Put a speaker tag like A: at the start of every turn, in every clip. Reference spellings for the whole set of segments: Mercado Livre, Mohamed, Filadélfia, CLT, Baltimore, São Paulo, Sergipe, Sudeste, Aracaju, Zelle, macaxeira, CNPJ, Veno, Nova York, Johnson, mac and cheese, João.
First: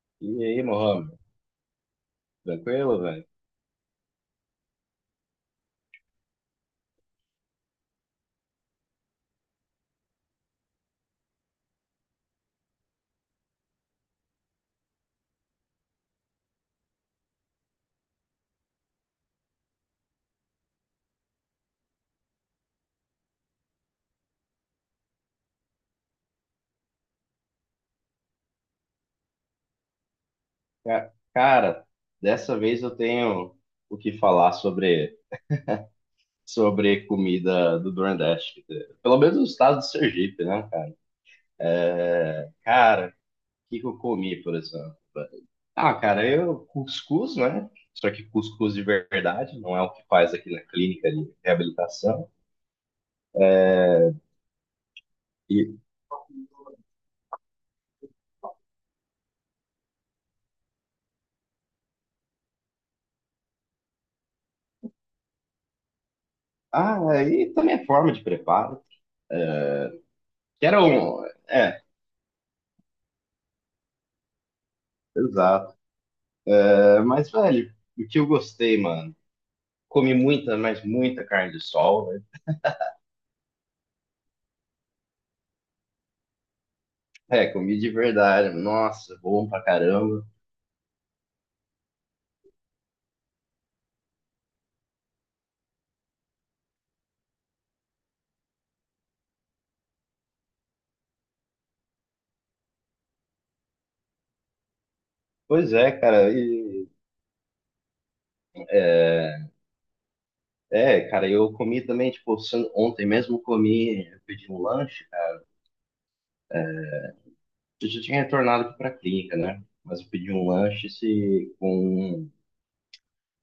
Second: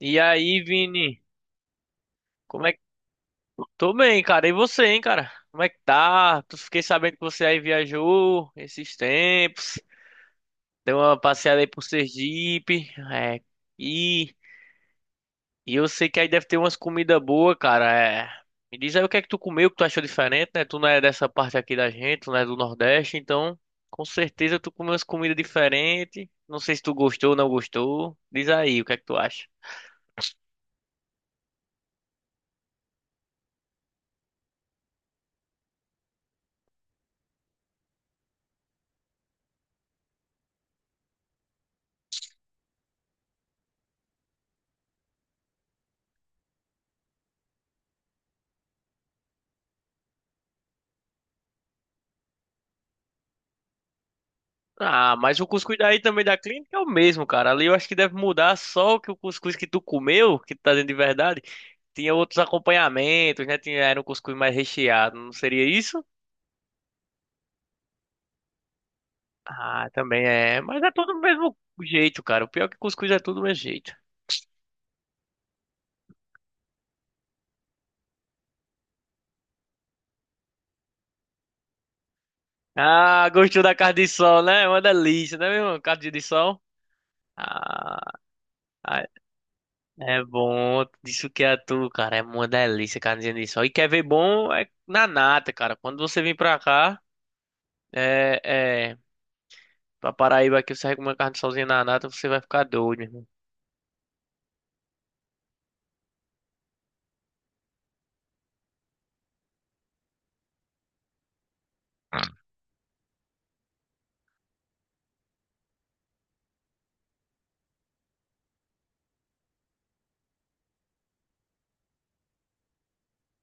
A: E
B: E
A: aí,
B: aí, Mohamed?
A: Vini? Como é que.
B: Tranquilo, velho?
A: Tô bem, cara. E você, hein, cara? Como é que tá? Tu fiquei sabendo que você aí viajou esses tempos. Deu uma passeada aí por Sergipe. E, e eu sei que aí deve ter umas comidas boas, cara. É. Me diz aí o que é que tu comeu, que tu achou diferente, né? Tu não é dessa parte aqui da gente, tu não é do Nordeste, então com certeza tu comeu umas comidas diferentes. Não sei se tu gostou ou não gostou. Diz aí o que é que tu acha.
B: Cara, dessa vez eu tenho o que falar sobre comida do Nordeste. Pelo menos o estado do Sergipe, né, cara? É, cara, o que que eu comi, por exemplo? Ah, cara, eu cuscuz, né? Só que cuscuz de verdade, não é o que faz aqui na clínica de reabilitação.
A: Ah, mas o
B: E,
A: cuscuz daí também da clínica é o mesmo, cara. Ali eu acho que deve mudar só que o cuscuz que tu comeu, que tu tá dentro de verdade, tinha outros acompanhamentos, né? Tinha, era um cuscuz mais recheado, não seria isso?
B: ah, é, e também a forma de preparo. É.
A: Ah, também é.
B: Que
A: Mas
B: era
A: é tudo do
B: um.
A: mesmo
B: É,
A: jeito, cara. O pior é que cuscuz é tudo do mesmo jeito.
B: exato. É, mas, velho, o que eu gostei, mano? Comi muita, mas muita carne de sol, velho.
A: Ah, gostou da carne de sol, né? É uma delícia, né, meu irmão? Carne de sol.
B: É, comi de
A: Ah,
B: verdade.
A: ai,
B: Nossa, bom pra
A: é
B: caramba.
A: bom. Isso que é tu, cara. É uma delícia, carne de sol. E quer ver bom é na nata, cara. Quando você vir pra cá. É, é, Pra Paraíba aqui, você com uma carne sozinha na nata, você vai ficar doido, meu irmão.
B: Pois é, cara. É, cara, eu comi também, tipo, ontem mesmo eu comi, eu pedi um lanche, cara. Eu já tinha retornado aqui pra clínica, né? Mas eu pedi um lanche se, com,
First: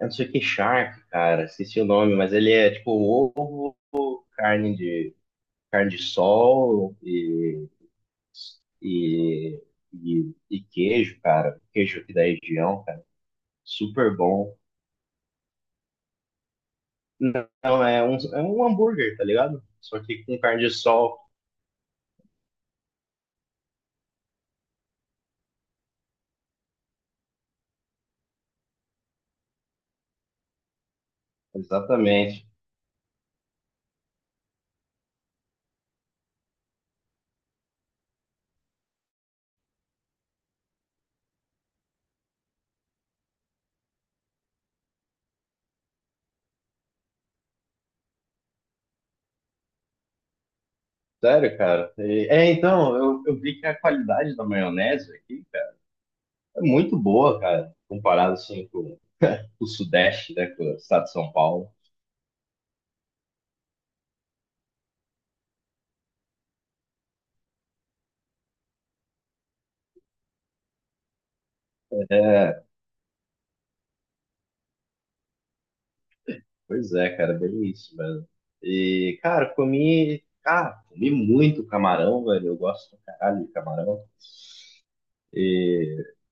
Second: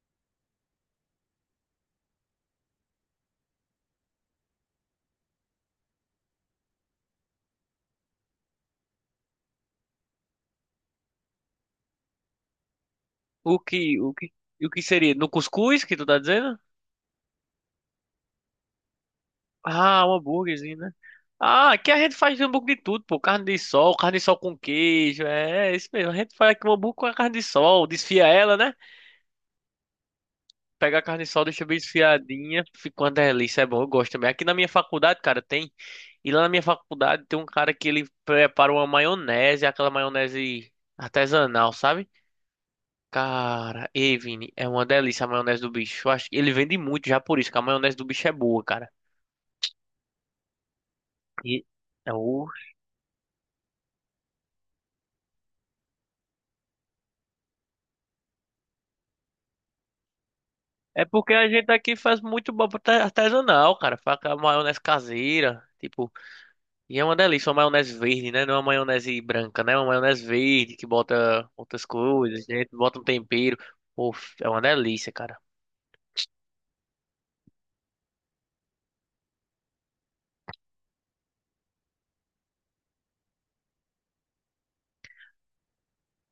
B: eu não sei o que, shark, cara. Esqueci o nome, mas ele é, tipo, um ovo, carne de, carne de sol e, e e queijo, cara. Queijo aqui da região, cara.
A: O que, o
B: Super
A: que,
B: bom.
A: o que seria? No cuscuz que tu tá dizendo?
B: Não, é um hambúrguer, tá ligado? Só
A: Ah, um
B: que com carne de
A: hambúrguerzinho, né?
B: sol.
A: Ah, aqui a gente faz hambúrguer de tudo, pô. Carne de sol com queijo. É, é isso mesmo. A gente faz aqui um hambúrguer com a carne de sol. Desfia ela, né? Pega a carne de sol, deixa bem
B: Exatamente.
A: desfiadinha. Fica uma delícia. É bom, eu gosto também. Aqui na minha faculdade, cara, tem. E lá na minha faculdade tem um cara que ele prepara uma maionese, aquela maionese artesanal, sabe? Cara, ei, Vini, é uma delícia a maionese do bicho. Eu acho que ele vende muito já por isso, que a maionese do bicho é boa, cara.
B: Sério,
A: E
B: cara.
A: é, o-
B: É, então, eu vi que a qualidade da maionese aqui, cara, é muito boa, cara. Comparado, assim, com o Sudeste, né, com o
A: é
B: estado de São
A: porque a gente
B: Paulo.
A: aqui faz muito artesanal, cara. Faz aquela maionese caseira, tipo, e é uma delícia, uma maionese verde, né? Não é uma maionese branca, né? É uma maionese verde que bota outras coisas,
B: É,
A: né? Bota um tempero. Pô, é uma delícia, cara.
B: pois é, cara, bem isso, velho. E, cara, comi... Ah, comi muito camarão, velho. Eu gosto pra caralho de camarão. E,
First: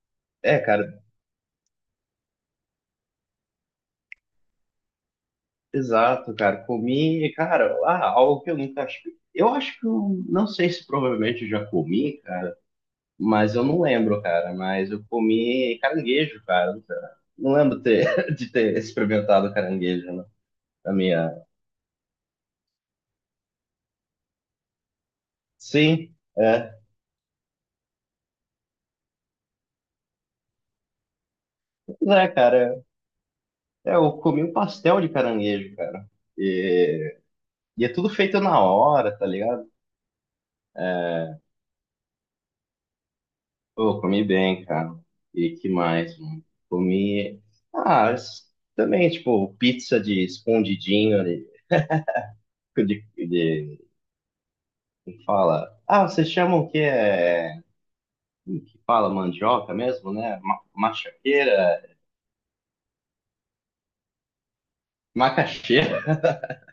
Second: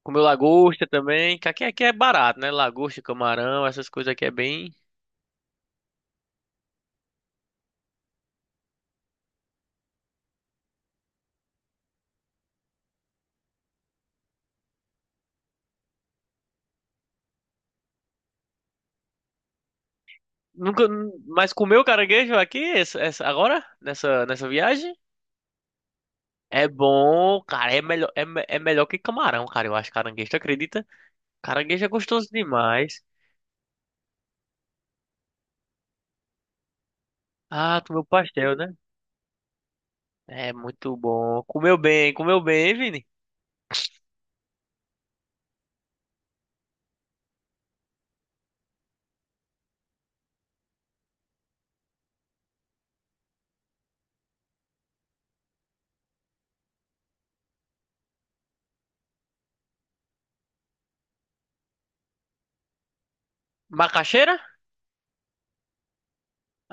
A: Comeu
B: é, cara,
A: lagosta também, que aqui, aqui é barato, né? Lagosta, camarão, essas coisas aqui é bem.
B: Exato, cara. Comi, e, cara, ah, algo que eu nunca acho. Eu acho que eu não sei se provavelmente eu já comi, cara, mas eu não lembro, cara. Mas eu comi caranguejo, cara. Não lembro ter, de ter experimentado caranguejo, né,
A: Nunca,
B: na minha.
A: mas comer o caranguejo aqui, agora, nessa viagem,
B: Sim,
A: é
B: é.
A: bom, cara, é melhor, é melhor que camarão, cara, eu acho caranguejo, tu acredita? Caranguejo é
B: Pois
A: gostoso
B: é, cara.
A: demais.
B: É, eu comi um pastel de caranguejo, cara. E,
A: Ah,
B: e é
A: comeu
B: tudo feito
A: pastel,
B: na
A: né?
B: hora, tá ligado?
A: É muito bom. Comeu bem, hein, Vini?
B: Pô, comi bem, cara. E que mais, mano? Comi. Ah, s- Também, tipo, pizza de escondidinho ali. De, de, como fala. Ah, vocês chamam que é. Como que fala mandioca mesmo, né? Machaqueira.
A: Macaxeira?
B: Macaxeira.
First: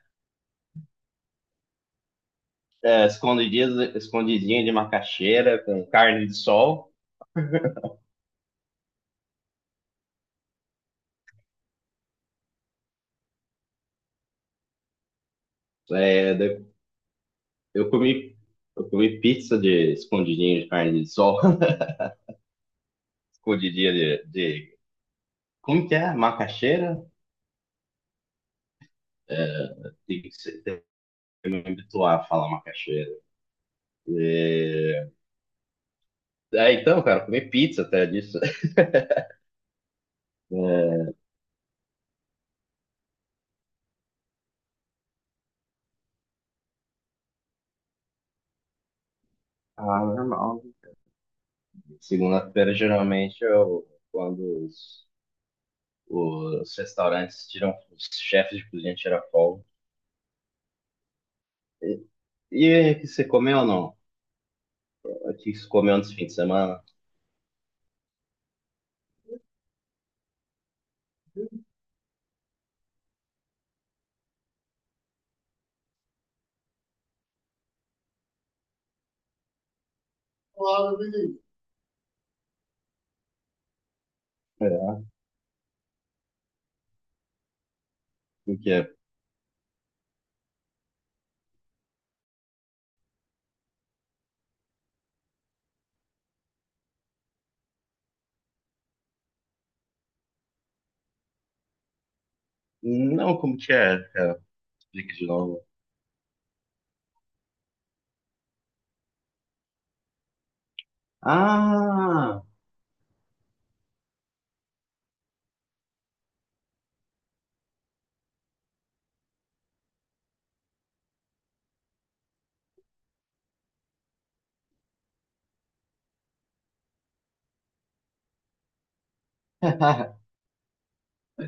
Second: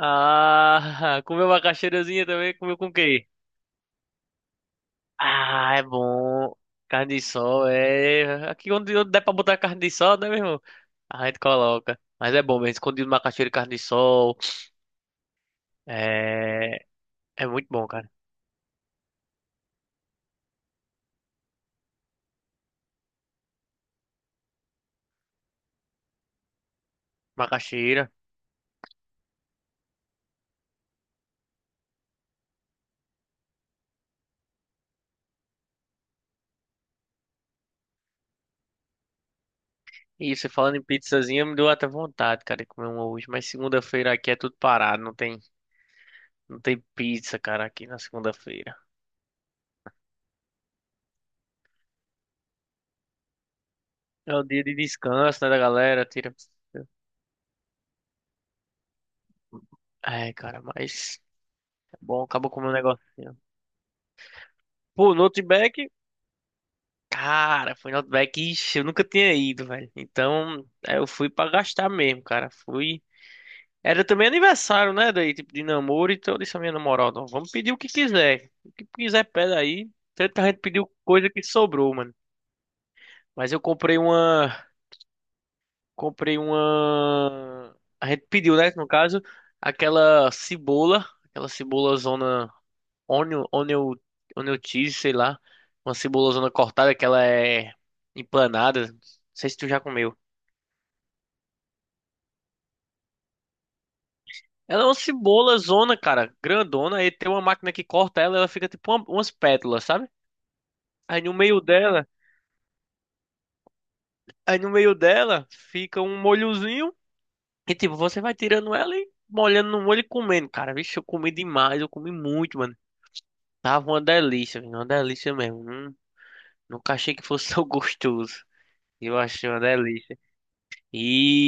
A: Ah, comeu macaxeirazinha também, comeu com o
B: É,
A: quê?
B: escondidinho de macaxeira
A: Ah, é
B: com carne de
A: bom.
B: sol.
A: Carne de sol, é. Aqui onde der pra botar carne de sol, né, meu irmão? A gente coloca. Mas é bom mesmo, escondido macaxeira e carne de sol.
B: É, de-
A: É, é muito bom,
B: eu
A: cara.
B: comi, eu comi pizza de escondidinho de carne de sol. Escondidinho de. Como que é? Macaxeira?
A: Macaxeira.
B: Me habituar a falar macaxeira. É... Ah, então, cara, comer pizza até disso.
A: E você falando em pizzazinha, me deu até vontade, cara, de comer uma hoje. Mas segunda-feira aqui é tudo parado. Não tem pizza, cara, aqui na segunda-feira.
B: Ah, normal. Segunda-feira, geralmente, eu,
A: É o dia de descanso, né, da galera. Tira.
B: os restaurantes tiram, os chefes de cozinha tiram folga.
A: É, cara, mas é
B: E,
A: bom, acabou comendo um
B: e o que você
A: negocinho.
B: comeu ou não?
A: Pô, no
B: O que você
A: Outback,
B: comeu nesse fim de semana?
A: cara, foi no Outback, ixi, eu nunca tinha ido, velho. Então, é, eu fui pra gastar mesmo, cara. Fui. Era também aniversário, né? Daí, tipo, de namoro. Então eu disse à minha namorada, ó, vamos pedir o que quiser. O que quiser, pede aí. Tanta gente pediu
B: Logo,
A: coisa
B: beleza.
A: que sobrou, mano. Mas eu comprei uma.
B: É.
A: Comprei uma. A gente pediu,
B: O que
A: né? No
B: é?
A: caso, aquela cebola. Aquela cebola zona. Onion, onion, onion cheese, sei lá. Uma cebola zona cortada que ela é empanada. Não sei se tu já comeu.
B: Não, como que é, cara?
A: Ela é uma
B: Explique de
A: cebola
B: novo.
A: zona, cara, grandona, e tem uma máquina que corta ela, ela fica tipo umas pétalas, sabe? Aí no meio dela,
B: Ah,
A: aí no meio dela fica um molhozinho e tipo, você vai tirando ela e molhando no molho e comendo. Cara, vixe, eu comi demais, eu comi muito, mano. Tava uma delícia, viu? Uma delícia mesmo. Nunca achei que fosse tão gostoso. Eu achei uma delícia.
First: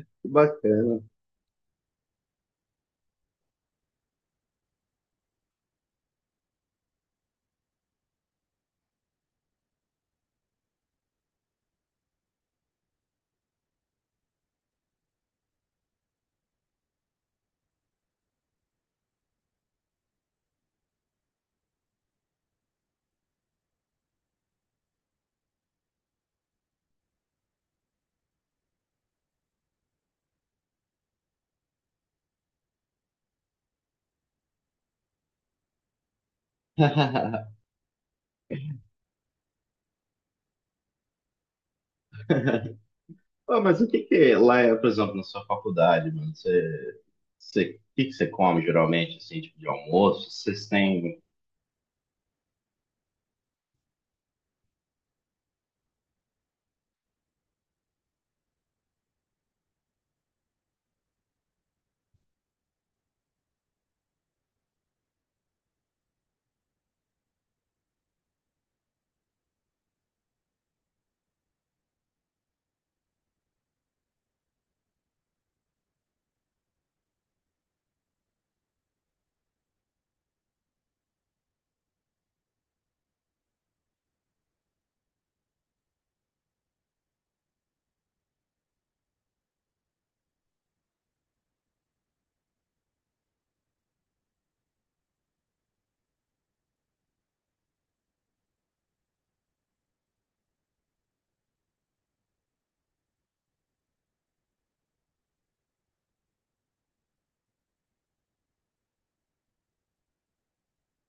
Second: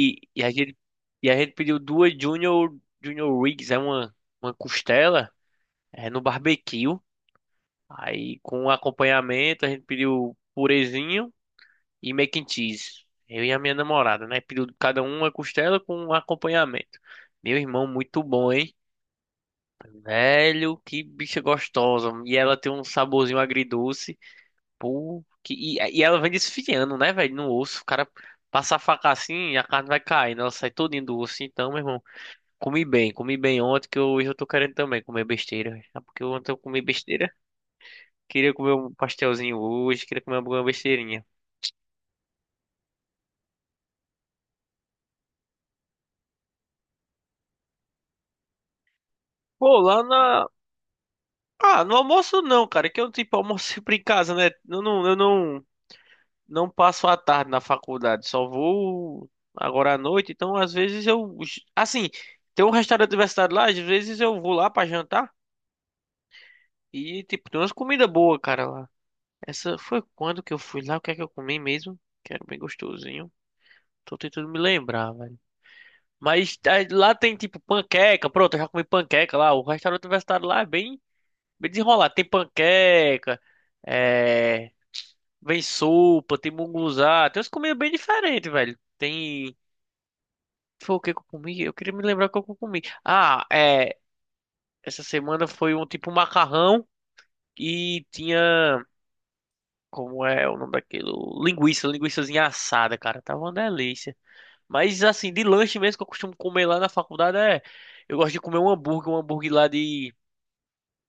B: que
A: e a gente,
B: bacana.
A: e a gente pediu duas Junior, Junior Rigs, é uma costela, é no barbecue. Aí com acompanhamento a gente pediu purezinho e mac and cheese. Eu e a minha namorada, né? Pediu cada um uma costela com um acompanhamento. Meu irmão, muito bom, hein? Velho, que bicha gostosa. E ela tem um saborzinho agridoce. Pô, e ela vem desfiando, né, velho? No osso. O cara passa a faca assim e a carne vai caindo. Ela sai todinha do osso. Então, meu irmão, comi bem. Comi bem ontem, que hoje eu tô querendo também comer besteira. É porque ontem eu comi besteira. Queria comer um pastelzinho hoje, queria comer alguma besteirinha.
B: Ah, mas o que que lá é, por exemplo, na sua faculdade, mano? Você, o que que você come geralmente, assim, tipo de
A: Pô, lá
B: almoço?
A: na,
B: Vocês têm.
A: Ah, no almoço não, cara, é que eu tipo almoço sempre em casa, né? Eu não passo a tarde na faculdade, só vou agora à noite, então às vezes eu, assim, tem um restaurante universitário lá, às vezes eu vou lá pra jantar e tipo tem umas comidas boas, cara, lá. Essa foi quando que eu fui lá, o que é que eu comi mesmo? Que era bem gostosinho. Tô tentando me lembrar, velho. Mas ah, lá tem tipo panqueca, pronto, eu já comi panqueca lá. O restaurante universitário lá é bem, bem desenrolado. É, Vem sopa, tem munguzá, tem umas comidas bem diferentes, velho. Tem. Foi o que que eu comi? Eu queria me lembrar o que eu comi. Ah, é. Essa semana foi um tipo macarrão e tinha. Como é o nome daquilo? Linguiça, linguiçazinha assada, cara. Tava uma delícia. Mas assim, de lanche mesmo que eu costumo comer lá na faculdade é. Eu gosto de comer um hambúrguer lá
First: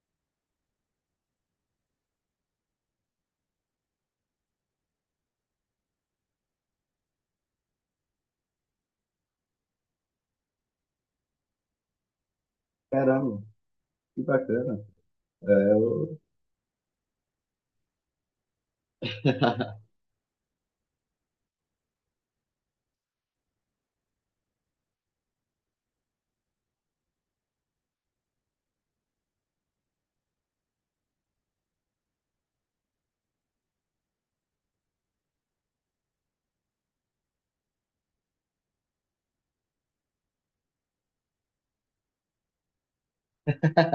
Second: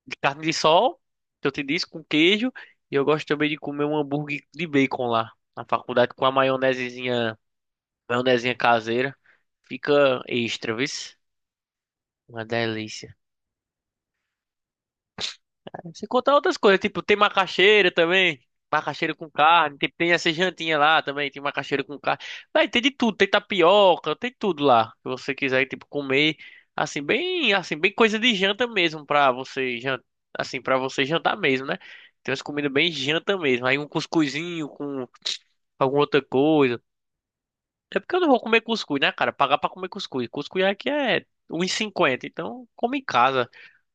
A: de carne de sol, que eu te disse, com queijo. E eu gosto também de comer um hambúrguer de bacon lá na faculdade com a maionesezinha. Maionezinha caseira. Fica extra, viu? Uma delícia.
B: Caramba, que bacana. É,
A: Você
B: eu-
A: contar outras coisas, tipo, tem macaxeira também. Macaxeira com carne. Tem, tem essa jantinha lá também. Tem macaxeira com carne. Vai, tem de tudo. Tem tapioca, tem tudo lá. Se você quiser, tipo, comer. Assim, bem coisa de janta mesmo pra você jantar. Assim, pra você jantar mesmo, né? Tem umas comidas bem janta mesmo. Aí um cuscuzinho com alguma outra coisa. É porque eu não vou comer cuscuz, né, cara? Pagar pra comer cuscuz. Cuscuz aqui é 1,50, então come em casa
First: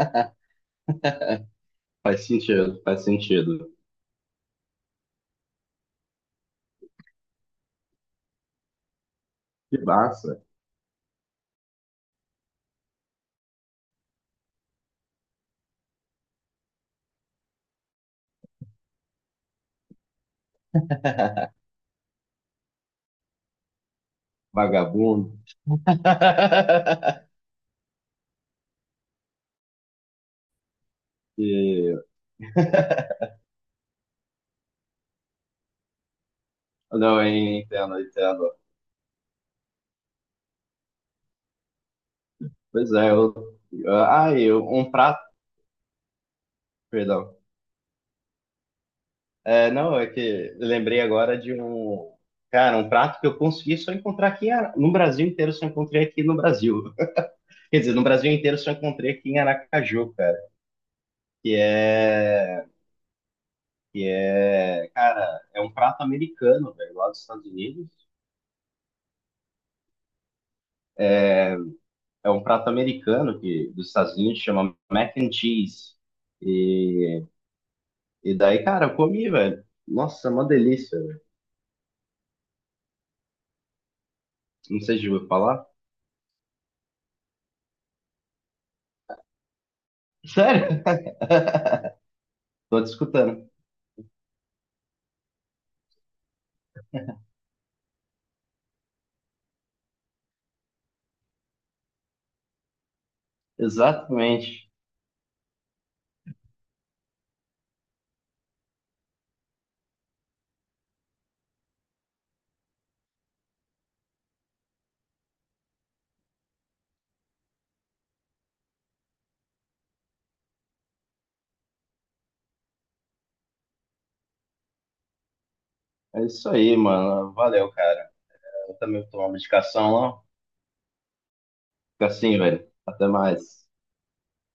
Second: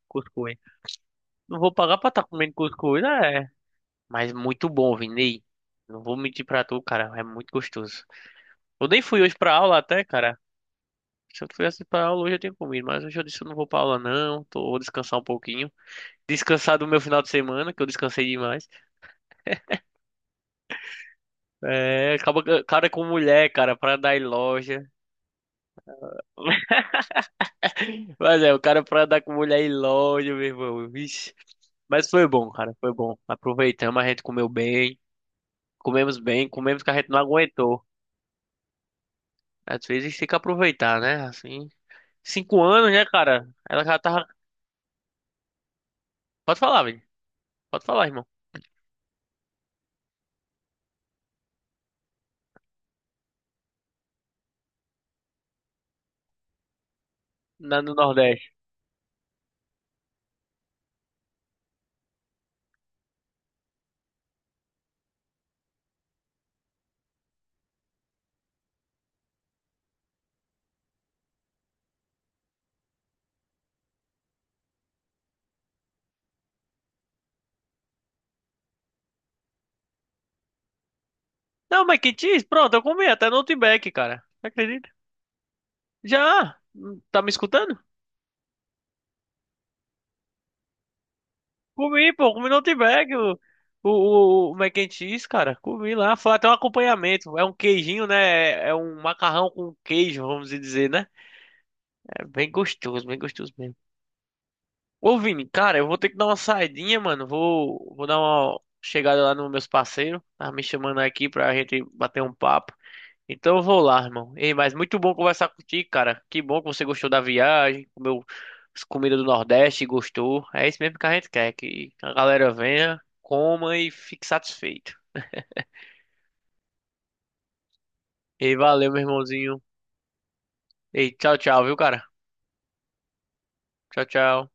A: cuscuz. Não vou pagar pra estar
B: Faz
A: comendo
B: sentido,
A: cuscuz,
B: faz
A: é.
B: sentido.
A: Mas muito bom, Vini. Não vou mentir pra tu, cara. É muito gostoso. Eu nem fui hoje pra aula
B: Que
A: até, cara.
B: massa.
A: Se eu tivesse pra aula hoje eu tinha comido, mas hoje eu disse eu não vou pra aula não. Tô, vou descansar um pouquinho. Descansar do meu final de semana, que eu descansei demais. É, acaba, cara, com mulher, cara, pra dar em loja.
B: Vagabundo.
A: Mas é, o cara pra andar com mulher aí longe, meu irmão. Vixe.
B: E...
A: Mas foi bom, cara, foi bom. Aproveitamos, a gente comeu bem, comemos que a gente não
B: Não, eu
A: aguentou.
B: entendo, eu entendo.
A: Às vezes tem que aproveitar, né? Assim, 5 anos,
B: Pois
A: né,
B: é, eu.
A: cara? Ela já tava.
B: Ah, eu... um prato,
A: Pode falar, velho.
B: perdão.
A: Pode falar, irmão.
B: É, não, é que eu lembrei agora de um. Cara, um prato que eu consegui só encontrar aqui em no Brasil inteiro, só encontrei aqui no Brasil. Quer
A: Na,
B: dizer,
A: no
B: no Brasil
A: Nordeste.
B: inteiro só encontrei aqui em Aracaju, cara, que é que é, cara, é um prato americano, velho, lá dos Estados Unidos. É um prato americano que dos Estados Unidos chama mac and cheese. E, e daí, cara, eu comi, velho. Nossa, é uma delícia, velho.
A: Não, mas que diz? Pronto, eu comi até no Outback, cara.
B: Não
A: Acredita?
B: sei se eu vou falar.
A: Já! Tá me escutando?
B: Sério?
A: Comi, pô, comi no
B: Tô te
A: Outback o,
B: escutando.
A: o, o, o mac and cheese, cara. Comi lá, foi até um acompanhamento. É um queijinho, né? É um macarrão com queijo, vamos dizer, né? É bem gostoso mesmo.
B: Exatamente.
A: Ô, Vini, cara, eu vou ter que dar uma saidinha, mano. Vou dar uma chegada lá nos meus parceiros. Tá me chamando aqui pra gente bater um papo. Então eu vou lá, irmão. Ei, mas muito bom conversar contigo, cara. Que bom que você gostou da viagem, comeu as comidas do Nordeste, e gostou. É isso mesmo que a gente quer, que a galera venha, coma e fique satisfeito.
B: É isso aí, mano. Valeu, cara.
A: Ei,
B: Eu
A: valeu, meu
B: também vou tomar uma
A: irmãozinho.
B: medicação lá.
A: Ei, tchau, tchau, viu, cara?
B: Fica assim, velho. Até mais.
A: Tchau, tchau.